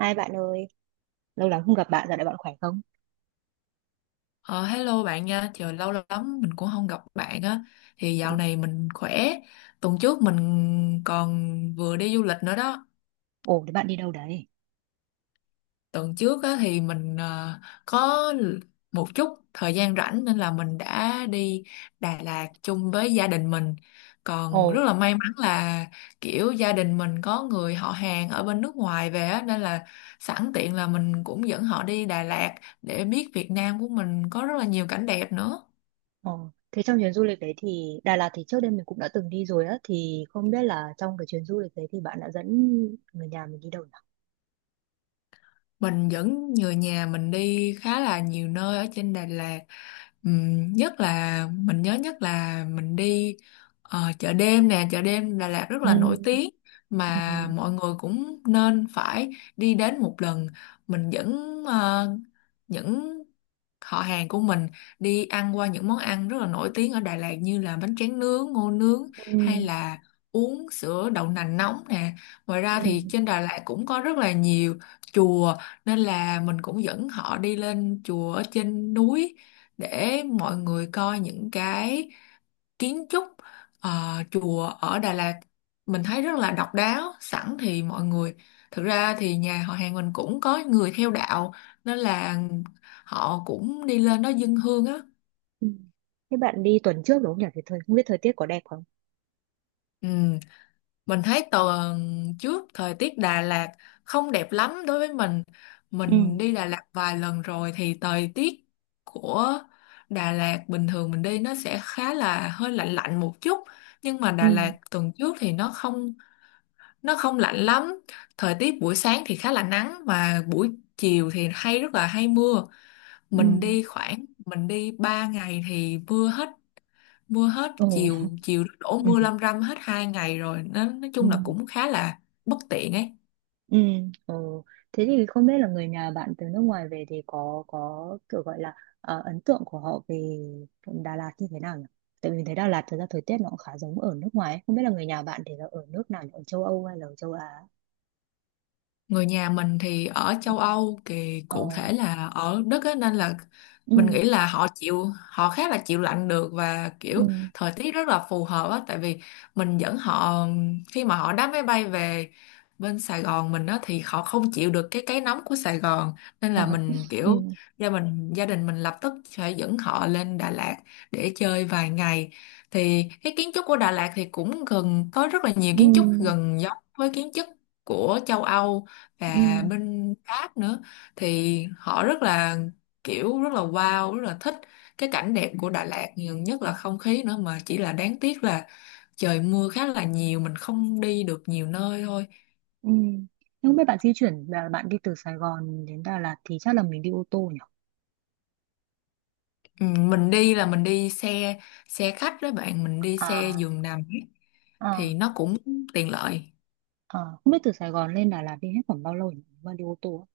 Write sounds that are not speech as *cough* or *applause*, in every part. Hai bạn ơi, lâu lắm không gặp bạn, dạo này bạn khỏe không? Ờ, hello bạn nha, trời lâu lắm mình cũng không gặp bạn á. Thì Ừ. dạo này mình khỏe. Tuần trước mình còn vừa đi du lịch nữa đó. Ồ, thế bạn đi đâu đấy? Tuần trước á, thì mình có một chút thời gian rảnh nên là mình đã đi Đà Lạt chung với gia đình mình. Ồ. Còn rất là may mắn là kiểu gia đình mình có người họ hàng ở bên nước ngoài về á, nên là sẵn tiện là mình cũng dẫn họ đi Đà Lạt để biết Việt Nam của mình có rất là nhiều cảnh đẹp nữa. Ồ, thế trong chuyến du lịch đấy thì Đà Lạt thì trước đây mình cũng đã từng đi rồi á, thì không biết là trong cái chuyến du lịch đấy thì bạn đã dẫn người nhà mình đi đâu nhỉ? Mình dẫn người nhà mình đi khá là nhiều nơi ở trên Đà Lạt. Nhất là mình nhớ nhất là mình đi chợ đêm nè, chợ đêm Đà Lạt rất Ừ, là nổi tiếng mà ừ, mọi người cũng nên phải đi đến một lần. Mình dẫn những họ hàng của mình đi ăn qua những món ăn rất là nổi tiếng ở Đà Lạt như là bánh tráng nướng, ngô nướng ừ, hay là uống sữa đậu nành nóng nè. Ngoài ra thì ừ, trên Đà Lạt cũng có rất là nhiều chùa nên là mình cũng dẫn họ đi lên chùa ở trên núi để mọi người coi những cái kiến trúc chùa ở Đà Lạt mình thấy rất là độc đáo. Sẵn thì mọi người, thực ra thì nhà họ hàng mình cũng có người theo đạo nên là họ cũng đi lên đó dâng hương á. ừ. Thế bạn đi tuần trước đúng không nhỉ? Thì thời không biết thời tiết có đẹp không? Ừ. Mình thấy tuần trước thời tiết Đà Lạt không đẹp lắm đối với mình. Mình Ừ, đi Đà Lạt vài lần rồi thì thời tiết của Đà Lạt bình thường mình đi nó sẽ khá là hơi lạnh lạnh một chút. Nhưng mà Đà ừ, Lạt tuần trước thì nó không lạnh lắm. Thời tiết buổi sáng thì khá là nắng và buổi chiều thì rất là hay mưa. ừ. Mình đi khoảng mình đi 3 ngày thì mưa hết Ồ, *laughs* chiều, chiều đổ ừ. mưa lâm râm hết 2 ngày rồi, nó nói Ừ. chung là cũng khá là bất tiện ấy. Ừ, ừ. Thế thì không biết là người nhà bạn từ nước ngoài về thì có kiểu gọi là ấn tượng của họ về Đà Lạt như thế nào nhỉ? Tại vì mình thấy Đà Lạt thực ra thời tiết nó cũng khá giống ở nước ngoài ấy. Không biết là người nhà bạn thì là ở nước nào nhỉ? Ở châu Âu hay là ở châu Á? Người nhà mình thì ở Ừ. châu Âu, thì Ờ, cụ thể là ở Đức á, nên là mình ừ, nghĩ là họ khá là chịu lạnh được và ừ, kiểu thời tiết rất là phù hợp á, tại vì mình dẫn họ khi mà họ đáp máy bay về bên Sài Gòn mình á thì họ không chịu được cái nóng của Sài Gòn, nên là mình *laughs* kiểu ừ, gia đình mình lập tức phải dẫn họ lên Đà Lạt để chơi vài ngày. Thì cái kiến trúc của Đà Lạt thì cũng gần có rất là nhiều ừ, kiến trúc gần giống với kiến trúc của châu Âu ừ, và bên Pháp nữa, thì họ rất là kiểu rất là wow, rất là thích cái cảnh đẹp của Đà Lạt, nhiều nhất là không khí nữa, mà chỉ là đáng tiếc là trời mưa khá là nhiều mình không đi được nhiều nơi thôi. ừ. Nhưng không biết bạn di chuyển là bạn đi từ Sài Gòn đến Đà Lạt thì chắc là mình đi ô tô nhỉ? Ừ, mình đi xe xe khách đó bạn, mình đi xe À, giường nằm ấy, à, thì nó cũng tiện lợi. à. Không biết từ Sài Gòn lên Đà Lạt đi hết khoảng bao lâu nhỉ? Mà đi ô tô á?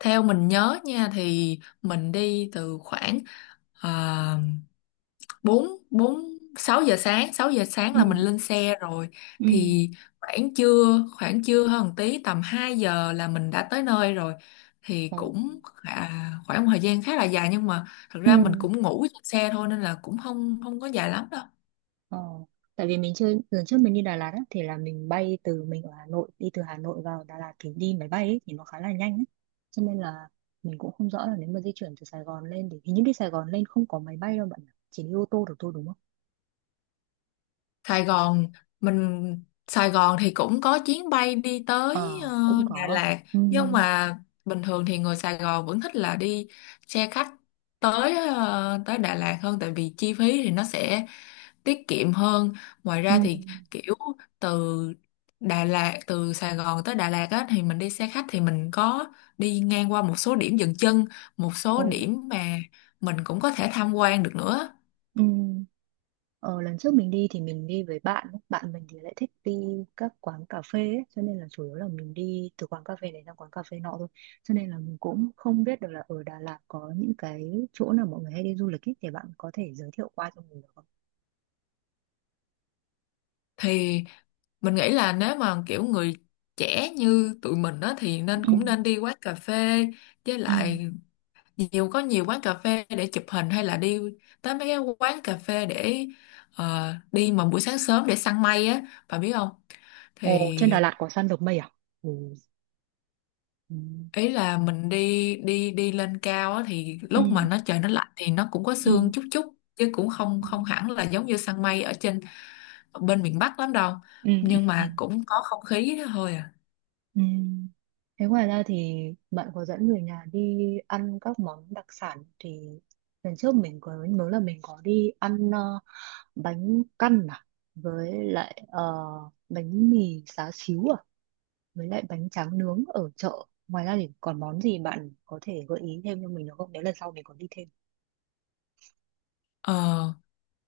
Theo mình nhớ nha thì mình đi từ khoảng à, bốn bốn 6 giờ sáng, Ừ. là mình lên xe rồi, Ừ thì khoảng trưa hơn một tí, tầm 2 giờ là mình đã tới nơi rồi, thì ừ. cũng khá, khoảng một thời gian khá là dài, nhưng mà thật Ừ. ra mình cũng ngủ trên xe thôi nên là cũng không không có dài lắm đâu. Ờ. Tại vì mình chưa lần trước mình đi Đà Lạt á, thì là mình bay từ mình ở Hà Nội đi từ Hà Nội vào Đà Lạt thì đi máy bay ấy, thì nó khá là nhanh ấy. Cho nên là mình cũng không rõ là nếu mà di chuyển từ Sài Gòn lên thì hình như đi Sài Gòn lên không có máy bay đâu bạn nhỉ? Chỉ đi ô tô được thôi đúng không? Sài Gòn Sài Gòn thì cũng có chuyến bay đi tới Ờ, cũng Đà có. Lạt, Ừ. nhưng mà bình thường thì người Sài Gòn vẫn thích là đi xe khách tới tới Đà Lạt hơn, tại vì chi phí thì nó sẽ tiết kiệm hơn. Ngoài Ừ. ra thì kiểu từ từ Sài Gòn tới Đà Lạt á thì mình đi xe khách thì mình có đi ngang qua một số điểm dừng chân, một Ồ, số điểm mà mình cũng có thể tham quan được nữa. ừ. Ờ, lần trước mình đi thì mình đi với bạn, bạn mình thì lại thích đi các quán cà phê ấy, cho nên là chủ yếu là mình đi từ quán cà phê này sang quán cà phê nọ thôi. Cho nên là mình cũng không biết được là ở Đà Lạt có những cái chỗ nào mọi người hay đi du lịch ấy, thì bạn có thể giới thiệu qua cho mình được không? Thì mình nghĩ là nếu mà kiểu người trẻ như tụi mình á thì nên, Ừ. cũng nên đi quán cà phê, với Ừ. lại có nhiều quán cà phê để chụp hình, hay là đi tới mấy cái quán cà phê để đi mà buổi sáng sớm để săn mây á, bà biết không. Ồ, trên Đà Thì Lạt có săn được mây à? Ồ, ừ. ý là mình đi đi đi lên cao á, thì lúc mà Ừ. Trời nó lạnh thì nó cũng có Ừ. sương chút chút, chứ cũng không Ừ. không hẳn là giống như săn mây ở trên bên miền Bắc lắm đâu, Ừ. nhưng Ừ. mà cũng có không khí thôi à. Ừ. Thế ngoài ra thì bạn có dẫn người nhà đi ăn các món đặc sản thì lần trước mình có nhớ là mình có đi ăn bánh căn à với lại bánh mì xá xíu à với lại bánh tráng nướng ở chợ ngoài ra thì còn món gì bạn có thể gợi ý thêm cho mình được không nếu lần sau mình có đi thêm. ờ,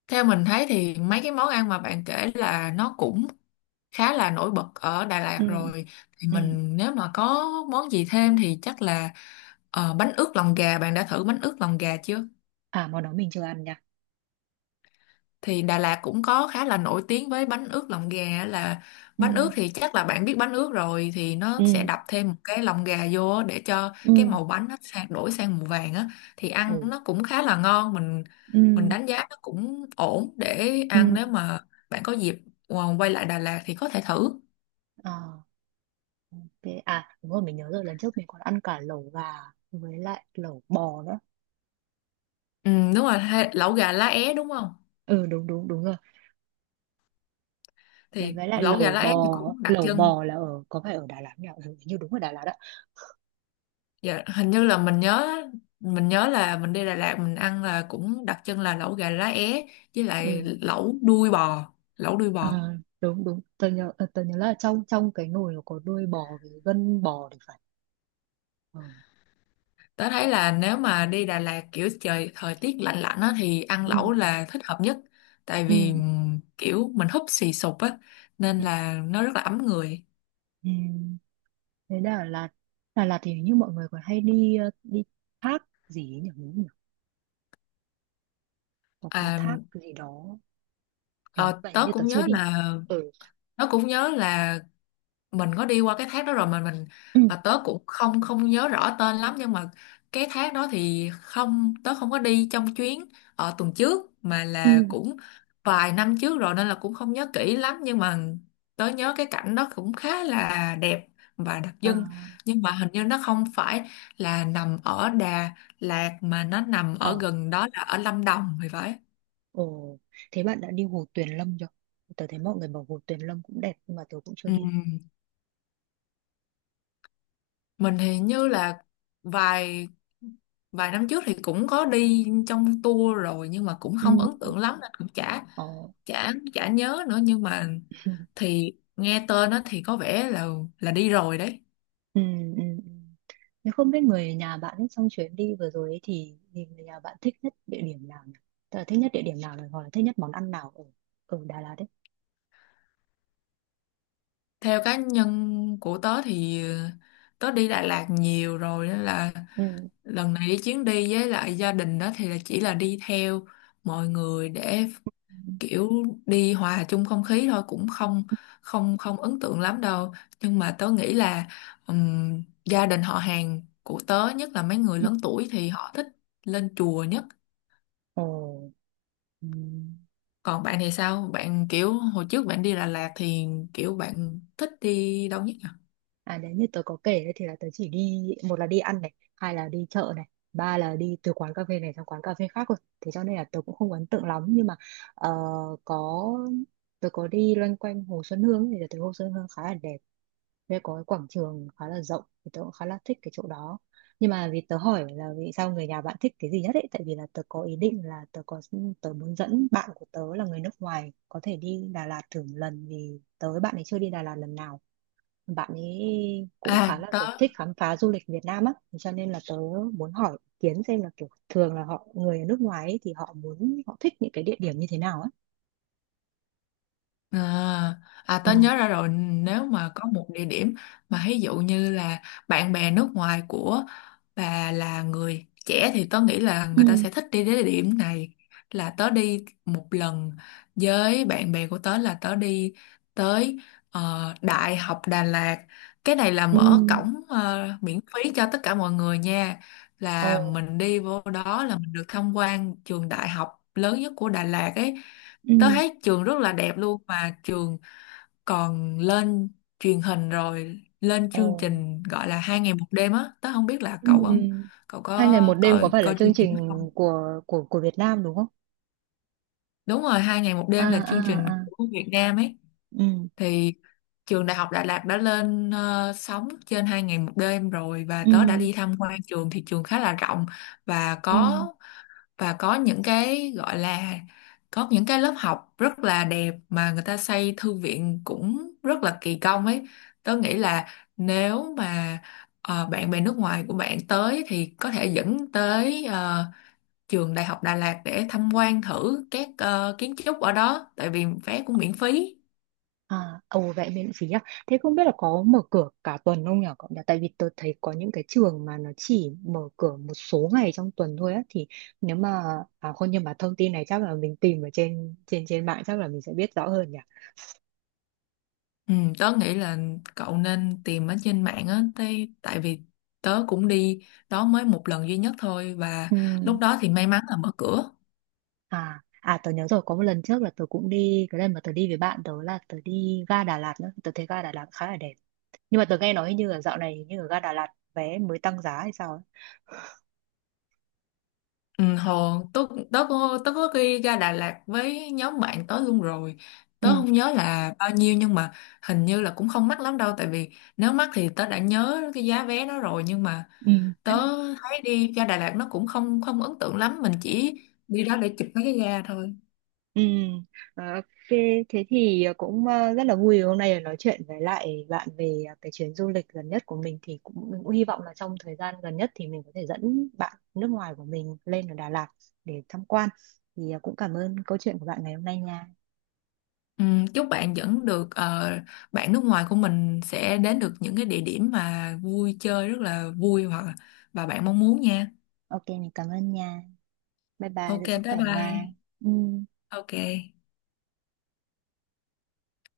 Theo mình thấy thì mấy cái món ăn mà bạn kể là nó cũng khá là nổi bật ở Đà Lạt Ừ. rồi, thì Ừ. mình nếu mà có món gì thêm thì chắc là bánh ướt lòng gà. Bạn đã thử bánh ướt lòng gà chưa? À, món đó mình chưa ăn nha. Thì Đà Lạt cũng có khá là nổi tiếng với bánh ướt lòng gà á, là Ừ. bánh ướt thì chắc là bạn biết bánh ướt rồi, thì nó Ừ. sẽ đập thêm một cái lòng gà vô á để cho cái Ừ. màu bánh nó đổi sang màu vàng á, thì ăn Ừ. nó cũng khá là ngon. Ừ. Mình đánh giá nó cũng ổn để Ừ. ăn, nếu mà bạn có dịp quay lại Đà Lạt thì có thể thử. Ừ. Ok. À đúng rồi mình nhớ rồi lần trước mình còn ăn cả lẩu gà với lại lẩu bò nữa. Ừ, đúng rồi, lẩu gà lá é đúng không? Ừ, đúng đúng đúng rồi. Đấy, Thì với lại lẩu gà lá é thì cũng đặc lẩu trưng. bò là ở có phải ở Đà Lạt nhỉ? Ừ, hình như đúng ở Đà Lạt đó. Dạ, hình như là mình nhớ là mình đi Đà Lạt mình ăn là cũng đặc trưng là lẩu gà lá é với lại Ừ. lẩu đuôi bò, lẩu đuôi À, bò. đúng đúng. Tớ nhớ tớ nhớ là trong trong cái nồi nó có đuôi bò với gân bò thì phải. Ừ. Tớ thấy là nếu mà đi Đà Lạt kiểu trời thời tiết lạnh lạnh á thì ăn Ừ. lẩu là thích hợp nhất, tại Ừ. vì kiểu mình húp xì sụp á, nên Ừ. là nó rất là ấm người. Ừ. Thế Đà Lạt, Đà Lạt thì hình như mọi người còn hay đi đi thác gì ấy nhỉ? Đúng không nhỉ? Có cái À, thác gì đó, ờ, hình tớ như tớ cũng chưa nhớ đi. là Ừ. tớ cũng nhớ là mình có đi qua cái thác đó rồi, mà Ừ. mà tớ cũng không không nhớ rõ tên lắm, nhưng mà cái thác đó thì không tớ không có đi trong chuyến ở tuần trước mà là Ừ. cũng vài năm trước rồi nên là cũng không nhớ kỹ lắm, nhưng mà tớ nhớ cái cảnh đó cũng khá là đẹp và đặc À. trưng, nhưng mà hình như nó không phải là nằm ở Đà Lạt mà nó nằm ở Ờ, gần đó, là ở Lâm Đồng thì phải. ồ, thế bạn đã đi Hồ Tuyền Lâm chưa? Tớ thấy mọi người bảo Hồ Tuyền Lâm cũng đẹp nhưng mà tớ cũng chưa Ừ. đi. Mình thì như là vài vài năm trước thì cũng có đi trong tour rồi nhưng mà cũng Ừ, không ấn tượng lắm nên cũng chả ờ, chả chả nhớ nữa, nhưng mà *laughs* thì nghe tên nó thì có vẻ là đi rồi đấy. ừ, ừ, ừ. Thế không biết người nhà bạn ấy trong chuyến đi vừa rồi ấy thì người nhà bạn thích nhất địa điểm nào nhỉ? Tớ là thích nhất địa điểm nào rồi, hoặc là thích nhất món ăn nào ở ở Đà Lạt đấy? Theo cá nhân của tớ thì tớ đi Đà Lạt nhiều rồi nên là Ừ. lần này đi chuyến đi với lại gia đình đó thì là chỉ là đi theo mọi người để Ừ. kiểu đi hòa chung không khí thôi, cũng không không không ấn tượng lắm đâu, nhưng mà tớ nghĩ là gia đình họ hàng của tớ, nhất là mấy người lớn tuổi thì họ thích lên chùa nhất. Ồ, ừ. Còn bạn thì sao, bạn kiểu hồi trước bạn đi Đà Lạt thì kiểu bạn thích đi đâu nhất nhỉ? À nếu như tớ có kể đấy thì là tớ chỉ đi một là đi ăn này, hai là đi chợ này, ba là đi từ quán cà phê này sang quán cà phê khác rồi. Thế cho nên là tớ cũng không ấn tượng lắm nhưng mà ờ, có tớ có đi loanh quanh Hồ Xuân Hương ấy, thì tớ thấy Hồ Xuân Hương khá là đẹp. Đây có cái quảng trường khá là rộng thì tớ cũng khá là thích cái chỗ đó. Nhưng mà vì tớ hỏi là vì sao người nhà bạn thích cái gì nhất ấy tại vì là tớ có ý định là tớ muốn dẫn bạn của tớ là người nước ngoài có thể đi Đà Lạt thử một lần vì tớ với bạn ấy chưa đi Đà Lạt lần nào, bạn ấy cũng à khá là tớ kiểu thích khám phá du lịch Việt Nam á, cho nên là tớ muốn hỏi ý kiến xem là kiểu thường là họ người ở nước ngoài ấy, thì họ muốn họ thích những cái địa điểm như thế nào á. à, À, Ừ. tớ nhớ ra rồi. Nếu mà có một địa điểm mà ví dụ như là bạn bè nước ngoài của bà là người trẻ thì tớ nghĩ là người ta Ừ. sẽ thích đi đến địa điểm này, là tớ đi một lần với bạn bè của tớ là tớ đi tới Đại học Đà Lạt. Cái này là Ừ. mở cổng miễn phí cho tất cả mọi người nha, Ồ. là mình đi vô đó là mình được tham quan trường đại học lớn nhất của Đà Lạt ấy. Tớ Ừ. thấy trường rất là đẹp luôn, mà trường còn lên truyền hình rồi, lên Ồ. chương trình gọi là Hai Ngày Một Đêm á, tớ không biết Ừ. là Ừ. Cậu Hai có ngày một đêm có coi phải là coi chương chương trình đó trình không. của Việt Nam đúng không? Đúng rồi, Hai Ngày Một À. Đêm là À. chương trình À. của Việt Nam ấy. Ừ. Thì trường Đại học Đà Lạt đã lên sóng trên Hai Ngày Một Đêm rồi, và Ừ. tớ đã đi tham quan trường thì trường khá là rộng và Ừ. có, những cái gọi là có những cái lớp học rất là đẹp, mà người ta xây thư viện cũng rất là kỳ công ấy. Tớ nghĩ là nếu mà bạn bè nước ngoài của bạn tới thì có thể dẫn tới trường Đại học Đà Lạt để tham quan thử các kiến trúc ở đó, tại vì vé cũng miễn phí. À, ồ vậy miễn phí à? Thế không biết là có mở cửa cả tuần không nhỉ cậu nhỉ? Tại vì tôi thấy có những cái trường mà nó chỉ mở cửa một số ngày trong tuần thôi á thì nếu mà à không nhưng mà thông tin này chắc là mình tìm ở trên trên trên mạng chắc là mình sẽ biết rõ hơn nhỉ. Ừ, tớ nghĩ là cậu nên tìm ở trên mạng á, tại tại vì tớ cũng đi đó mới một lần duy nhất thôi, và Ừ. lúc đó thì may mắn là mở cửa. À à tớ nhớ rồi có một lần trước là tớ cũng đi cái lần mà tớ đi với bạn tớ là tớ đi ga Đà Lạt nữa tớ thấy ga Đà Lạt khá là đẹp nhưng mà tớ nghe nói hình như là dạo này hình như ở ga Đà Lạt vé mới tăng giá hay sao ấy. Ừ, hồi tớ tớ có đi ra Đà Lạt với nhóm bạn tớ luôn rồi, tớ Ừ. không nhớ là bao nhiêu nhưng mà hình như là cũng không mắc lắm đâu, tại vì nếu mắc thì tớ đã nhớ cái giá vé đó rồi, nhưng mà Ừ. tớ thấy đi ra Đà Lạt nó cũng không không ấn tượng lắm, mình chỉ đi đó để chụp mấy cái ga thôi. Ừ, ờ, ok, thế thì cũng rất là vui hôm nay được nói chuyện với lại bạn về cái chuyến du lịch gần nhất của mình thì cũng mình cũng hy vọng là trong thời gian gần nhất thì mình có thể dẫn bạn nước ngoài của mình lên ở Đà Lạt để tham quan. Thì cũng cảm ơn câu chuyện của bạn ngày hôm nay nha. Ừ, chúc bạn vẫn được, bạn nước ngoài của mình sẽ đến được những cái địa điểm mà vui chơi rất là vui, và bạn mong muốn nha. Ok, mình cảm ơn nha. Bye bye, Ok, giữ sức bye khỏe nha. bye. Ừ. Ok.